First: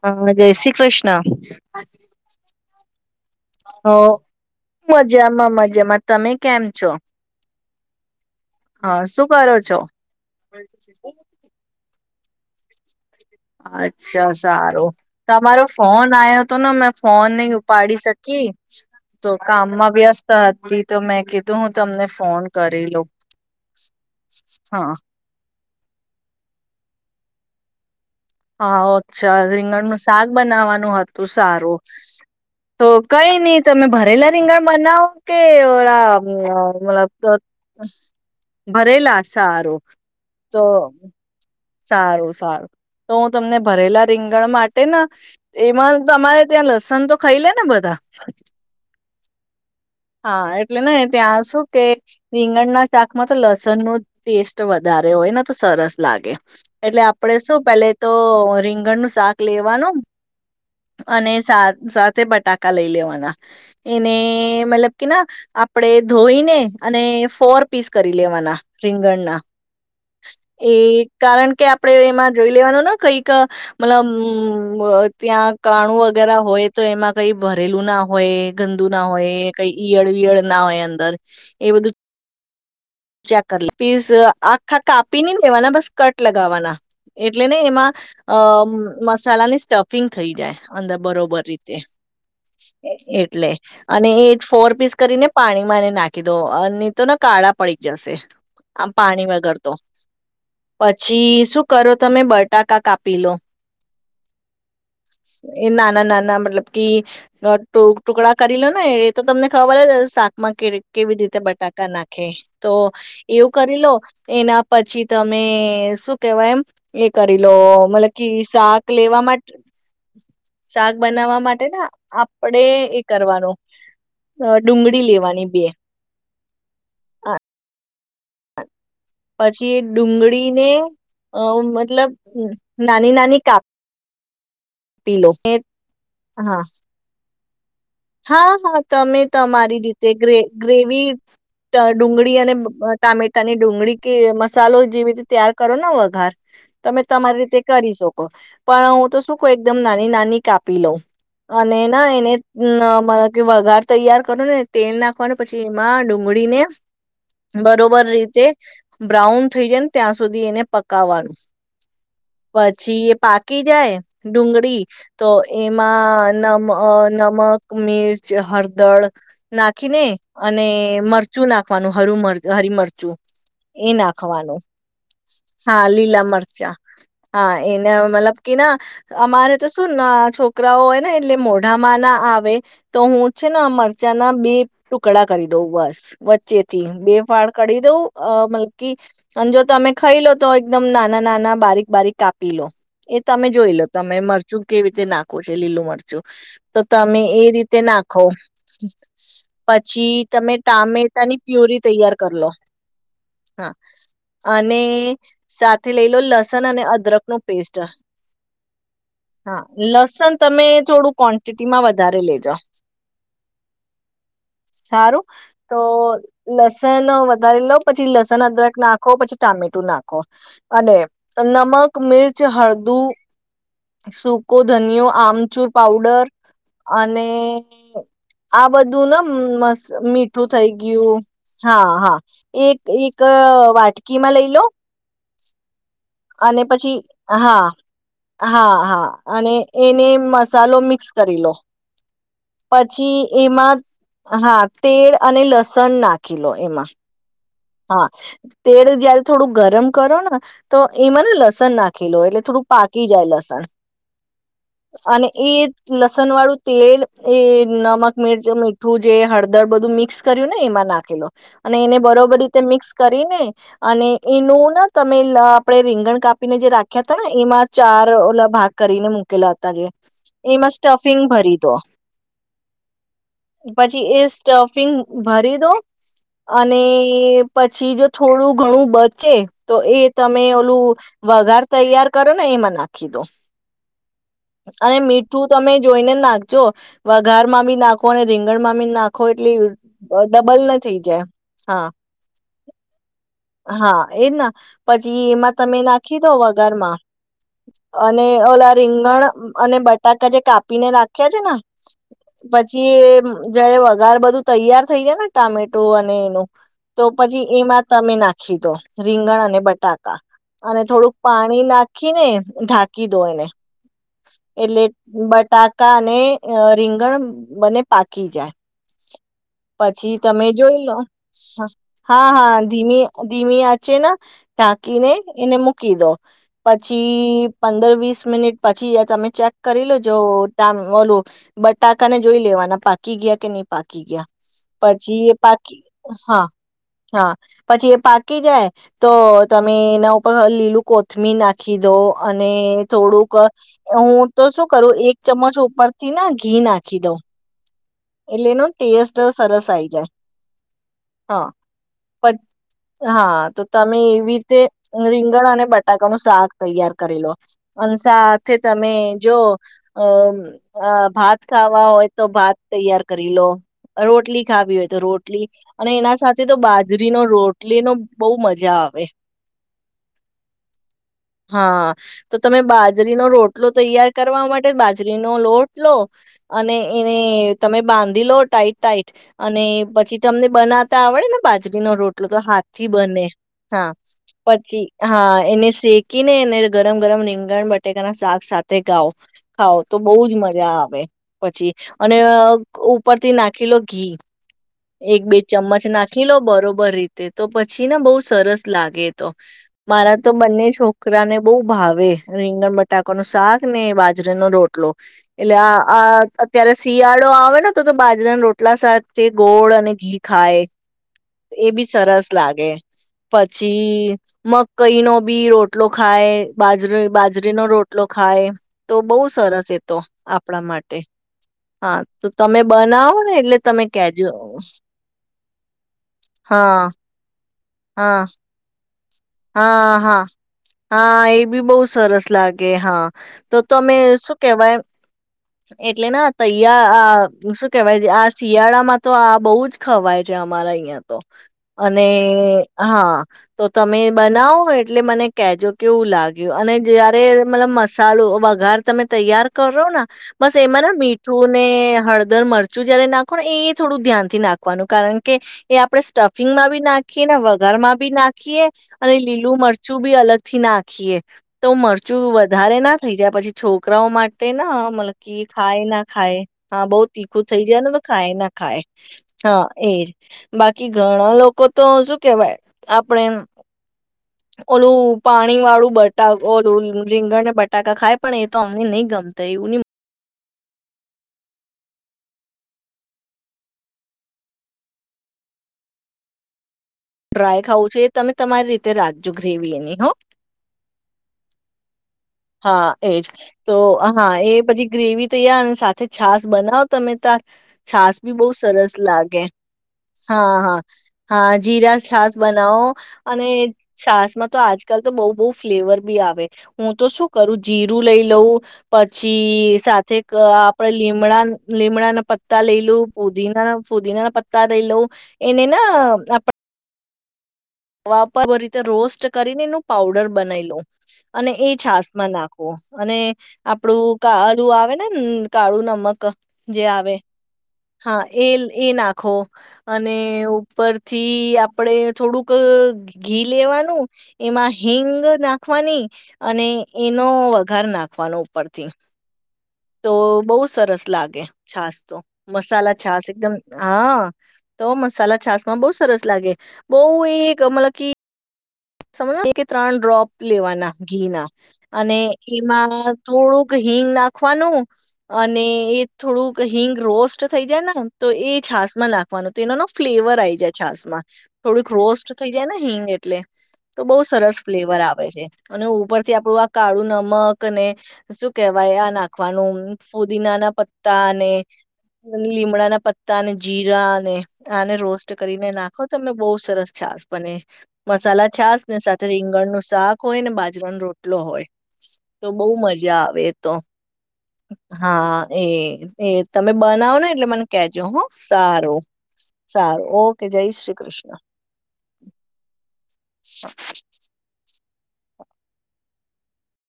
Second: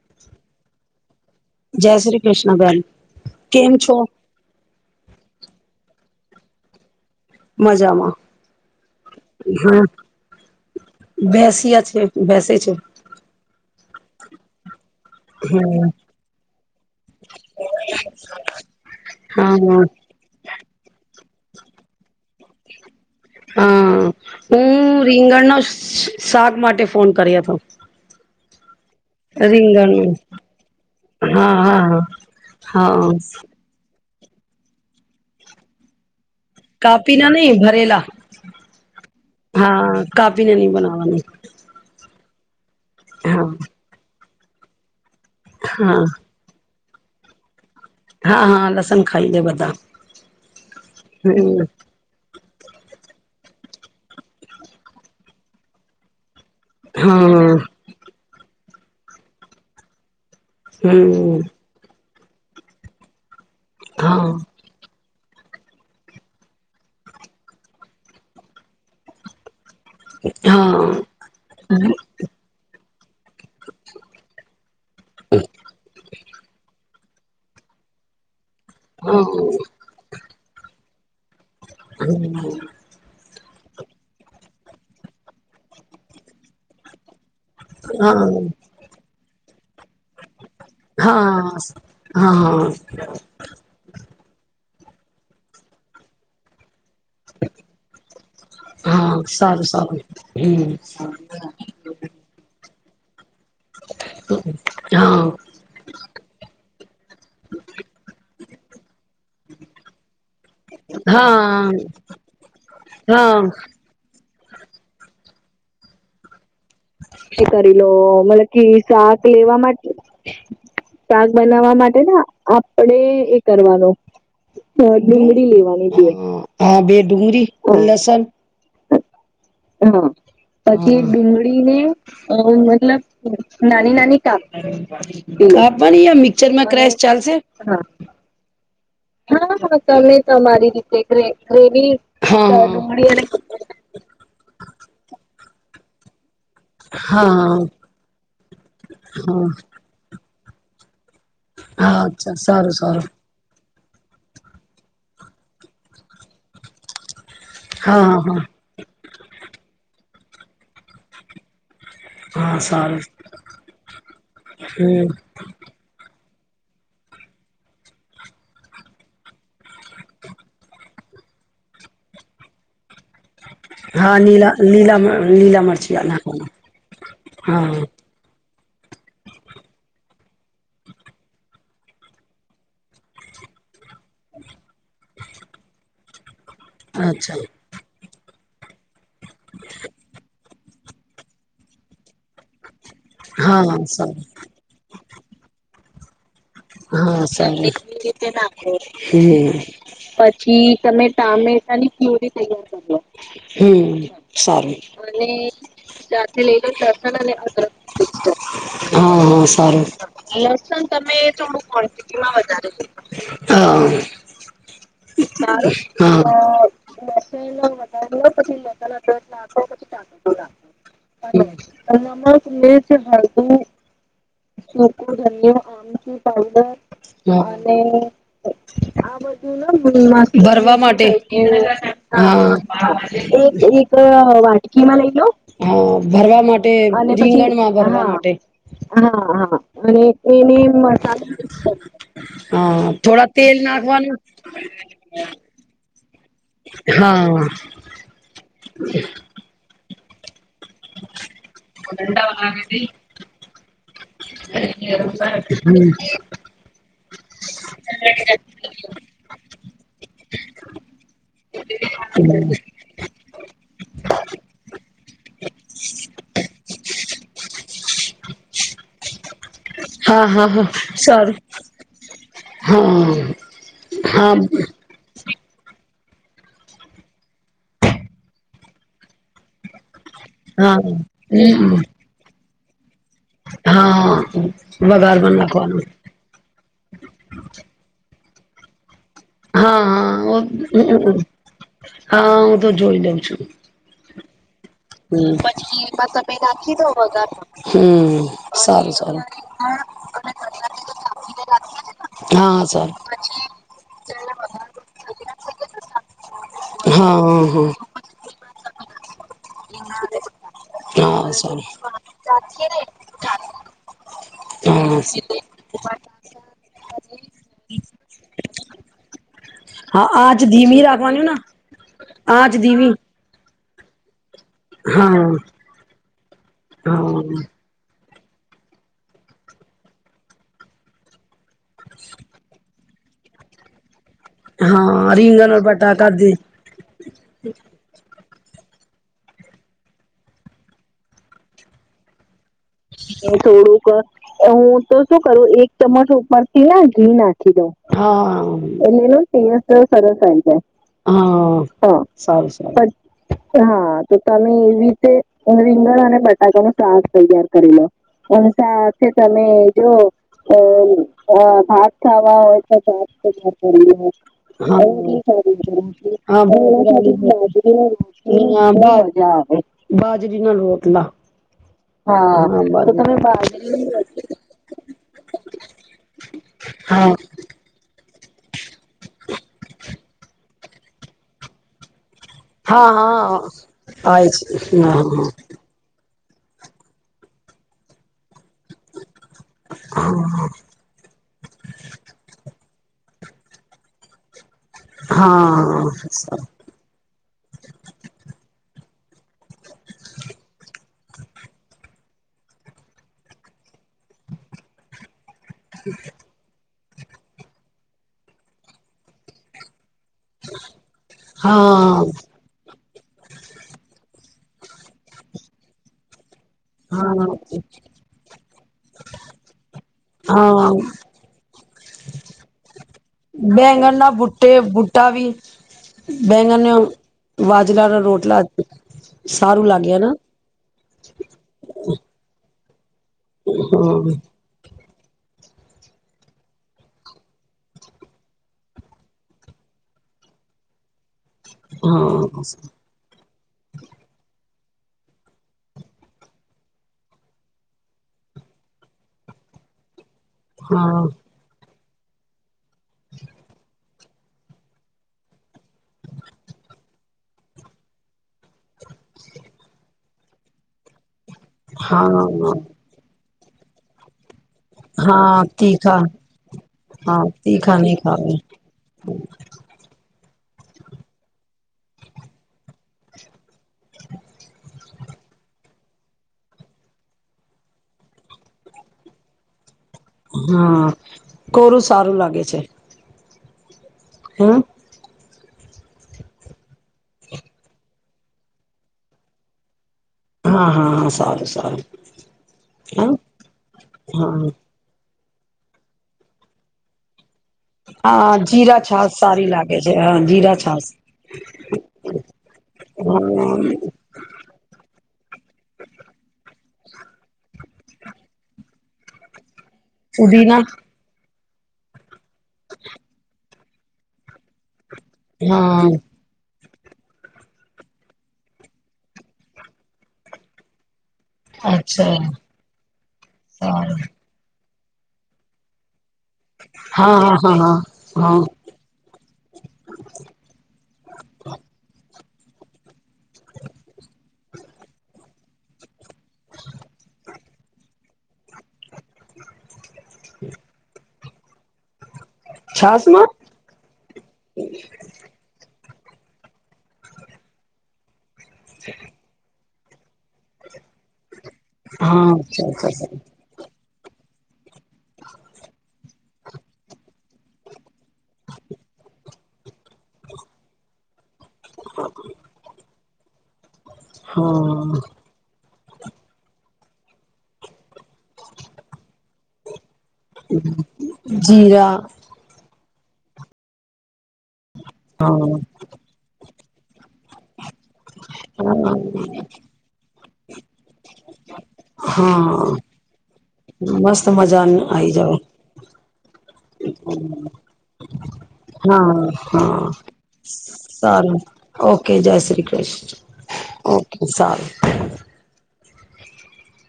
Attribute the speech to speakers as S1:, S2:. S1: હા જય શ્રી કૃષ્ણ
S2: જય શ્રી કૃષ્ણ બેન કેમ
S1: હ
S2: છો
S1: મજા. મા મજમાં. તમે કેમ છો?
S2: મજામાં.
S1: હા શું કરો છો?
S2: હા બેસ્યા છે બેસે છે.
S1: અચ્છા સારું. તમારો ફોન આવ્યો હતો ને મેં ફોન નહી ઉપાડી શકી તો
S2: હા હા
S1: કામમાં વ્યસ્ત હતી તો મેં કીધું હું તમને ફોન કરી લઉ
S2: હા
S1: હા.
S2: હું રીંગણનો શાક માટે ફોન કર્યો હતો
S1: હા ઓ ચ્છા રીંગણ નું શાક બનાવવાનું હતું
S2: હા
S1: સારું
S2: હા હા
S1: તો
S2: હા
S1: કઈ નહી તમે ભરેલા સિંગર મનાઓ કે ઓલા
S2: કાપીને
S1: હમ્મ
S2: નહી ભરેલા
S1: [unintelligible] ભરેલા સારુ
S2: હા કાપીને
S1: તો
S2: નહી બનાવાની
S1: સારું. સારુ. તો હું
S2: હા
S1: તમને ભરેલા રિંગ ગણ માટે ન એમાં
S2: હા
S1: તો અમારે ત્યાં લસ સન તો ખાઈ લે ને બ
S2: હા હા લસણ ખાઈ લે બધા.
S1: હા. એટલે ને ત્યાં
S2: હમ
S1: શું કે. રીંગણના શાકમાં તો લસણ નો ટેસ્ટ વધારે હોય ને તો સરસ લાગે. એટલે આપડે
S2: હા
S1: શું પેલે તો રિંગ નનું શાક લેવાનું. અને
S2: હમ
S1: સાત સાત તે બટાકા લઈ લેવાના. એને
S2: હા
S1: મતલબ. ના આપણેે ધોઈને અને ફોર પીસ કરી લેવાના રીંગણના. એ કારણ કે આપણેે એમાં જોઈ લેવાનું ને કઈક મતલબ ત્યાં કાણું વગેરે હોય તો એમાં. કઈ ભરેલું ના હોય. ગંદુ ના
S2: હા
S1: હોય. ઈયળ વિયળ ના હોય અંદર. એ બધું ચેક કરી લ પ્લીઝ આખા કાપી ન દેવાના બસ કટ લગાવવાના. એટલે ને એમાં અ મસાલાની સ્ટફિંગ થઈ જાય અંદર
S2: હા હા
S1: બરોબર રીતે
S2: હા હા
S1: એટલે અને એ જ ફોર પીસ. કરીને પાણી માં એને નાખી દો અને. તો કાળા. પડી જશે આમ
S2: હા
S1: પાણી વગર
S2: સારું
S1: તો
S2: સારું હમ
S1: પછી શું કરો તમે બટાકા કાપ. પી લો.
S2: હા
S1: એ નાના નાના મતલબ કે ટુકડા કરી લો ને એ તો તમને ખબર શાકમાં કે કેવી રીતે
S2: હા
S1: બટાકા નાખે. તો
S2: હા
S1: એવું કરી લો. એના પછી તમે શું કેવાય એમ.
S2: એ કરી લો મતલબ કે શાક લેવા માટે શાક બનાવા માટે આપડે એ કરવાનું ડુંગળી લેવાની છે બે ડુંગળી. લસન.
S1: પછી
S2: હા
S1: ડુંગળીને
S2: પછી
S1: અ
S2: ડુંગળીને
S1: મતલબ
S2: મતલબ નાની નાની કાપ
S1: કાપી લો
S2: કાપવાની મિક્ચર
S1: હા
S2: માં ક્રેશ ચાલશે. હા
S1: હા હા તમે
S2: હા હા
S1: તમારી રીતે
S2: તમે
S1: ગ્રે
S2: તમારી રીતે
S1: ગ્રેવી
S2: ગ્રેવી
S1: ડુંગળી અને
S2: ડુંગળી અને
S1: ટામેટાની ડુંગળી કે. મસાલો જેવી રીતે તૈાર કરો ને વઘાર. તમે
S2: હા
S1: તમારી રીતે
S2: હા
S1: કરી શકો પણ હું તો શું કહું એકદમ નાની નાની. કાપી લો. હ
S2: હા
S1: નના એને.
S2: અચ્છા સારું
S1: ના
S2: સારું
S1: મને કે વઘાર તૈયાર કરો ને તેલ નાખ. પણ અને પછી એમાં ડુંગળીને
S2: હા
S1: બરોબર
S2: હા હા
S1: રીતે બ્રાઉન થઈ જાય ને ત્યાં સુધી એને પકાવવાનું.
S2: હા સારું
S1: પછી એ પાકી જાય ડુંગળી
S2: હમ
S1: તો એમાં નમ અ નમ. નમક મિર્ચ હળદર નાખીને અને મક મરચું નાખવાનું હરું હરી મરચું. એ
S2: હા લીલા
S1: નાખવાનું
S2: લીલા લીલા
S1: હા
S2: મિરચીઆ
S1: લીલા મરચા
S2: નાખવાના હા.
S1: એને મતલબ કે ના અમારે તો શું ન છોકરાઓ હોય ને એટલે મોઢામાં ના આવે તો હું છે ને મરચાં ના બે ટુકડા કરી દઉં બસ. વચ જેથી બે
S2: અચ્છા
S1: ફાળ કરી દઉં અ મલકી અને જો તમે ખઈ લો તો એકદમ નાના-નાના બારીક બારીક કાપી લો. એ તમે જોઈ
S2: હા
S1: લો તમે
S2: સારું
S1: મરચું કેવી રીતે નાખો છે લીલું મરચું. જો
S2: હા સરુ નાખ
S1: પછી તમે
S2: પછી તમે
S1: ટામેટાની પ્યુરી
S2: ટામેટાની પુરેયી
S1: કરી
S2: તૈયાર લો
S1: હા
S2: સારુ અને
S1: સાથે લઈ લો
S2: સાથે
S1: લસણ
S2: લયલો
S1: અને
S2: લસણ
S1: અદરક
S2: અને
S1: નું
S2: અદરક
S1: પેસ્ટ
S2: અહ સારું લસ તમે. થોડું
S1: કોન્ટીટી માં વધારે
S2: ક્વોન્ટિટીમાં
S1: લેજો
S2: લો હા
S1: સારું તો લસણ વધારે
S2: લસણનો
S1: લોવ
S2: વઘાર
S1: પછી
S2: લો
S1: લસણ અદરક
S2: મસાલા
S1: નાખો
S2: તરત
S1: પછી ટામેટું નાખો અને
S2: નાખો
S1: નમક
S2: અને
S1: મિરચ
S2: નમક મિર્ચ
S1: હળદું
S2: હળદી
S1: સકો ધનયો આમચૂર પાવડર. અને
S2: પડર અને
S1: બધું
S2: આ
S1: ને મસ્ત
S2: બધું
S1: મીઠું થઈ
S2: ભરવા માટે
S1: ગયું હા હા એક એક
S2: એક
S1: વાટકીમાં લઈ લો
S2: વાટકીમાં લઈ લો. હા. ભરવા
S1: અને
S2: માટે
S1: પછી હા
S2: રીંગણમાં ભરવા માટે હા હા અને એની.
S1: કરીરી લો. પછી
S2: થોડા તેલ
S1: એમાં
S2: નાખવાનું
S1: હા તેલ અને લસણ નાખે.
S2: હા.
S1: હા તેલ જયારે થોડું ગરમ. હ કરો ના. તો એમાં ને લસણ નાખી લો એટલે થોડું પાકી જાય લસણ અને એ
S2: હમ
S1: લસણ વાળું તેલ. એ નમક મિરચ મીઠું જે હળદર બધું મિક્સ. કર્યું ને એમાં નાખેલો. અને એને બરોબરી
S2: હા
S1: મિક્સ કરીને અને એનું ન તમે આપણે રીંગણ કાપીને જે રાખ્યા હતા ને એમાં ચાર ઓલા ભાગ કરીને મૂકેલા હતા.
S2: હા હા
S1: એમાં સ્ટફિંગ
S2: સારું
S1: ભરી દો
S2: હા
S1: પછી એ
S2: હા
S1: સ્ટફિંગ ભરી દો અને પછી જો થોડું ઘણું બધ. ચે તો એ તમે
S2: હા
S1: ઓલું વગાર
S2: હમ
S1: તૈયાર કરો ને એ મન કીદો
S2: હા
S1: અને
S2: વઘાર પણ
S1: મીઠું તમે
S2: નાખવાનો
S1: જોઈને નાખજો વઘાર માં બી નાખો ને રીંગણ મામી ના ખો એટલી
S2: હા હા
S1: ડબલ ના થઈ જાય હા.
S2: હા હું તો જોઈ દઉં.
S1: હા. એના પછી
S2: હમ
S1: એમાં તમે
S2: પછી એમાં
S1: નાખી દો
S2: તમે
S1: વગાર
S2: નાખી દો
S1: માં
S2: વઘારમાં હમ
S1: અને ઓલા
S2: સારું
S1: રીંગણ
S2: સારું
S1: અને બટાકા જે કાપીને નાખ્યા છે ને
S2: હા સર
S1: પછી જયારે વઘાર બધું તૈયાર થઈ જાય ને ટામેટુ અને એનું તો
S2: હા
S1: પછી
S2: હા
S1: એમાં તમે નાખ કીધો રીંગણ અને બટાકા અને
S2: હા
S1: થોડુંક
S2: હા
S1: પાણી
S2: સારું
S1: નાખીને ઢાંકી દો એને એટલે બટાક
S2: હા
S1: કા અને અ રીંગણ બને પાકી જાય
S2: હા
S1: પછી
S2: આંચ
S1: તમે
S2: ધીમી
S1: જોઈ લો
S2: રાખવાની ને
S1: હા હા ધીમી તીમી આ છે ના. ઢાંકીને
S2: હા
S1: એને મૂકી દો
S2: હા
S1: પછી પંદર વીસ. મિનિટ પછી તમે ચેક કરી લોજ ટ ઓલું બટાકાને જોઈ લેવાના પાકી ગયા કે નહી પાકી. ગયા
S2: હા
S1: પછી
S2: રીંગણ
S1: પાકી
S2: બટાકા દી
S1: હા હા પછી પાકી જાય તો તમે એના ઉપર લીલું કોથમી નાખી દો અ અને થોડુંક હું તો શું કરું
S2: તો
S1: એક
S2: શું કરું
S1: ચમચ
S2: એક ચમચ
S1: ઉપરથી ના ઘી
S2: ઉપરથી ના
S1: નાખી
S2: ઘી
S1: દઉં.
S2: નાખી દઉં.
S1: એટલે એનો
S2: એટલે
S1: ટેસ્ટ
S2: એનો
S1: સરસ
S2: ટેસ્ટ
S1: આઈ જાય
S2: સરસ આવી જાય.
S1: હા
S2: હા
S1: પછ
S2: સારું સારું.
S1: હા તો તમે
S2: હા તો
S1: એવી
S2: તમે
S1: રીતે
S2: એવી રીતે
S1: રીંગણ અને
S2: રીંગણ અને
S1: બટાકાનું શાક
S2: બટાકાનું
S1: તૈયાર
S2: શાક
S1: કરી લો
S2: તૈયાર કરી લો.
S1: અને
S2: અને
S1: સાથે તમે
S2: સાથે
S1: જો
S2: તમે જો
S1: અ ભાત
S2: અ
S1: ખાવા
S2: ભાત
S1: હોય તો
S2: ખાવા
S1: ભાત.
S2: તો
S1: તૈયાર
S2: ભાત
S1: કરી લો
S2: તૈયાર કરી લો.
S1: રોટલી ખાવી હોય તો
S2: રોટલી કરી
S1: રોટલી અને એના સાથે તો બાજરીનો
S2: લો રોટલી
S1: રોટલીનો બહુ
S2: અને એના
S1: મજા
S2: સાથે બાજરીની રોટલી
S1: આવે
S2: બહુ મજા આવે. બાજરીના રોટલા
S1: હા તો
S2: હા
S1: તમે
S2: તમે
S1: બાજરીનો રોટલો
S2: બાજરીની
S1: તૈયાર
S2: રોટલી
S1: કરવા માટે બાજરીનો લોટ લો અને
S2: હા
S1: એને તમે બાંધ લો ટાઈટ-ટાઈટ અને પછી તમને બનાવતા આવડે ને બાજરીનો રોટ એટલે તો હાથ થી
S2: હા હા
S1: બને હા
S2: આવે છે
S1: પછી હા એને શેક ક નેને ગરમ ગરમ રીંગણ બટેકા ના શાક સા તે ગાઓ ખાઓ તો
S2: હા
S1: બહુ જ મજા આવે પછી અને ઉપરથી નાખી લો ઘી. એક બે
S2: હા
S1: ચમ્મચ નાખી લો બરોબર રીતે તો પછી ને બહુ સરસ લાગે. તો મારા તો બંને છોકરાને બહુ ભાવે રીંગણ બટાકો ન શાક ને બાજરેનો રોટલો. એટલે આ આ અત્યારે શિયાળો આવ હોય ને તો તો બાજરાના રોટલા સાથે ગોળ અને ઘી ખાય એ બી
S2: હા
S1: સરસ લાગે. પછી મકાઈ નો બી રોટલો ખાય. બાજરી
S2: હા
S1: બાજરીનો રોટલો ખાય તો બહુ સરસ એતો આપણા
S2: હા
S1: માટે હા. બનાવો ને એટલે તમે
S2: બૈંગનના
S1: કેજો
S2: બૂટે બૂટા બ બૈંગન
S1: હા
S2: વાજલાના
S1: હા
S2: રોટલા સારું
S1: હા
S2: લાગયાના.
S1: હા હા એ બી બહઉુ સરસ લાગે. કે હા. તો તમે શું કેવાય એટલે ના તૈય આ શું કેવાય આ શિયાળામાં તો આ બહુ જ ખવાય છે અમારા અહિયાં તો અને હા ના હો એટલે મને કેજો કેવું લાગ્યું અને જયારે મતલબ મસાલો વઘાર તમે તૈયાર કરો ને બસ એમાં
S2: હા
S1: ના મીઠું ને હળદર મળર ચૂર જ્યારે નાખ એ થોડું ધ્યાનથી નાખવાનું કારણ કે એ આપડણે સ્ટફિંગ માં બી નાખીએ વઘારમાં બી નાખીએ. અને લીલું મરચું બી અલગ. થી નાખીએ. તો મરચું
S2: હા હા
S1: વધારે ના થઈ જાય પછી. છોકરાઓ માટે. તે ના મતલબ કે
S2: હા
S1: ખાય
S2: તીખા
S1: ના ખાય હા બહ તીખું થઈ
S2: તીખા
S1: જાય ને
S2: નહી
S1: તો
S2: ખાવે
S1: ખાય ના ખાય હા એજ. બાકી ઘણા લોકો તો શું કેવાય આપને ઓલું પાણી વાળું બટ ઓલું રીંગણને બટાકા ખાય પણ એ તો અમને નહી ગમતા એવું
S2: હા કોરું સારું લાગે છે. હમ.
S1: ડ્રાય ખાવું છે એ તમે તમારી રીતે રાખજો ગ્રેવી એની હો.
S2: હા હા હા સાર સારું.
S1: હા એજ તો હા એ પછી ગ્રેવી તૈ અને સાથે છાસ બનાવો તમે તા છાસ બી
S2: હા
S1: બહુ
S2: જીરા
S1: સરસ
S2: છાસ
S1: લાગે
S2: સારી છે
S1: હા
S2: જીરા
S1: હા
S2: છાસ
S1: હા જીરા છાસ બનાવો અને
S2: હા
S1: છાસ માં તો આજ આકાલ તો બહુ બહુ ફ્લેવર બી આવે હું તો શું કરું જીરું લઈ લઉં પછી. સાથે
S2: પુદીના
S1: આપડે લીમડા. લેમડાના પત્તા લઈ લ પોદીને એના ફુદીનાના પત્તા દઈ લઉ. એને
S2: હા
S1: ના આપ વાપ રીતે રોસ્ટ કરીને એનું પાઉડર બનાવી લો. અને એ છાસ
S2: અચ્છા
S1: માં નાખવો અને
S2: સારું
S1: આપડું કા તું આવે ને કાળુ નમક. જે આવે
S2: હા હા હા
S1: હા એ એ નાખો અને ઉપરથી આપડે. થોડું. ક. ઘી લેવાનું. એમાં હિંગ નાખવાની. અને એનો વઘાર નાખ. ફલો. પાર થી થી તો બહુ સરસ. લાગે છાશ મસાલા છાસ
S2: છાસમાં
S1: એકદમ હા તો મસાલા છાસ માં બો સરસ લાગે બો [unintelligible] સમજ ત્રણ ડ્રોપ લેવાના ઘી ના. અને
S2: હા અચ્છા અચ્છા
S1: એમાં
S2: અચ્છા
S1: થોડુંક. હિંગ નાખવાનું અને એ થોડુંક હિંગ રોસ્ટ થઈ જાય ને. તો એ છાસમાં લાગે. [unintelligible] ફ્લેવર આઈ જાય છાસ માં થોડક રોસ્ટ થઈ જાય ને હિંગ. એટલે. તો બઉુ સરસ ફ્લેવર
S2: હા
S1: આવે છે. અને ઉપરથી આપણું આ કાળું નમક અને. શું કેવાય આ નાખવાનું ફુદીના ના પત્તા અને
S2: જીરા
S1: લીમડા ના પતા ને જીરા ને. આને રોસ્ટ કરીને
S2: હા
S1: નાખો તમે બોઉ સરસ છાસ બને મ મસાલા છાસ ને સાથે રીંગણનું શાક હોય ને બાજુ જવન રોટલો હોય. તો બહુ
S2: હા
S1: મજા આવે તો.
S2: મસ્ત મજાનું આઈ જાવ
S1: હા એ એ. તમે બનાવો ને એટલે મને કજો હ.
S2: હા હા
S1: ઓકે જય શ્રી કૃષ્ણ
S2: સારું ઓકે જય શ્રી કૃષ્ણ. ઓકે સારું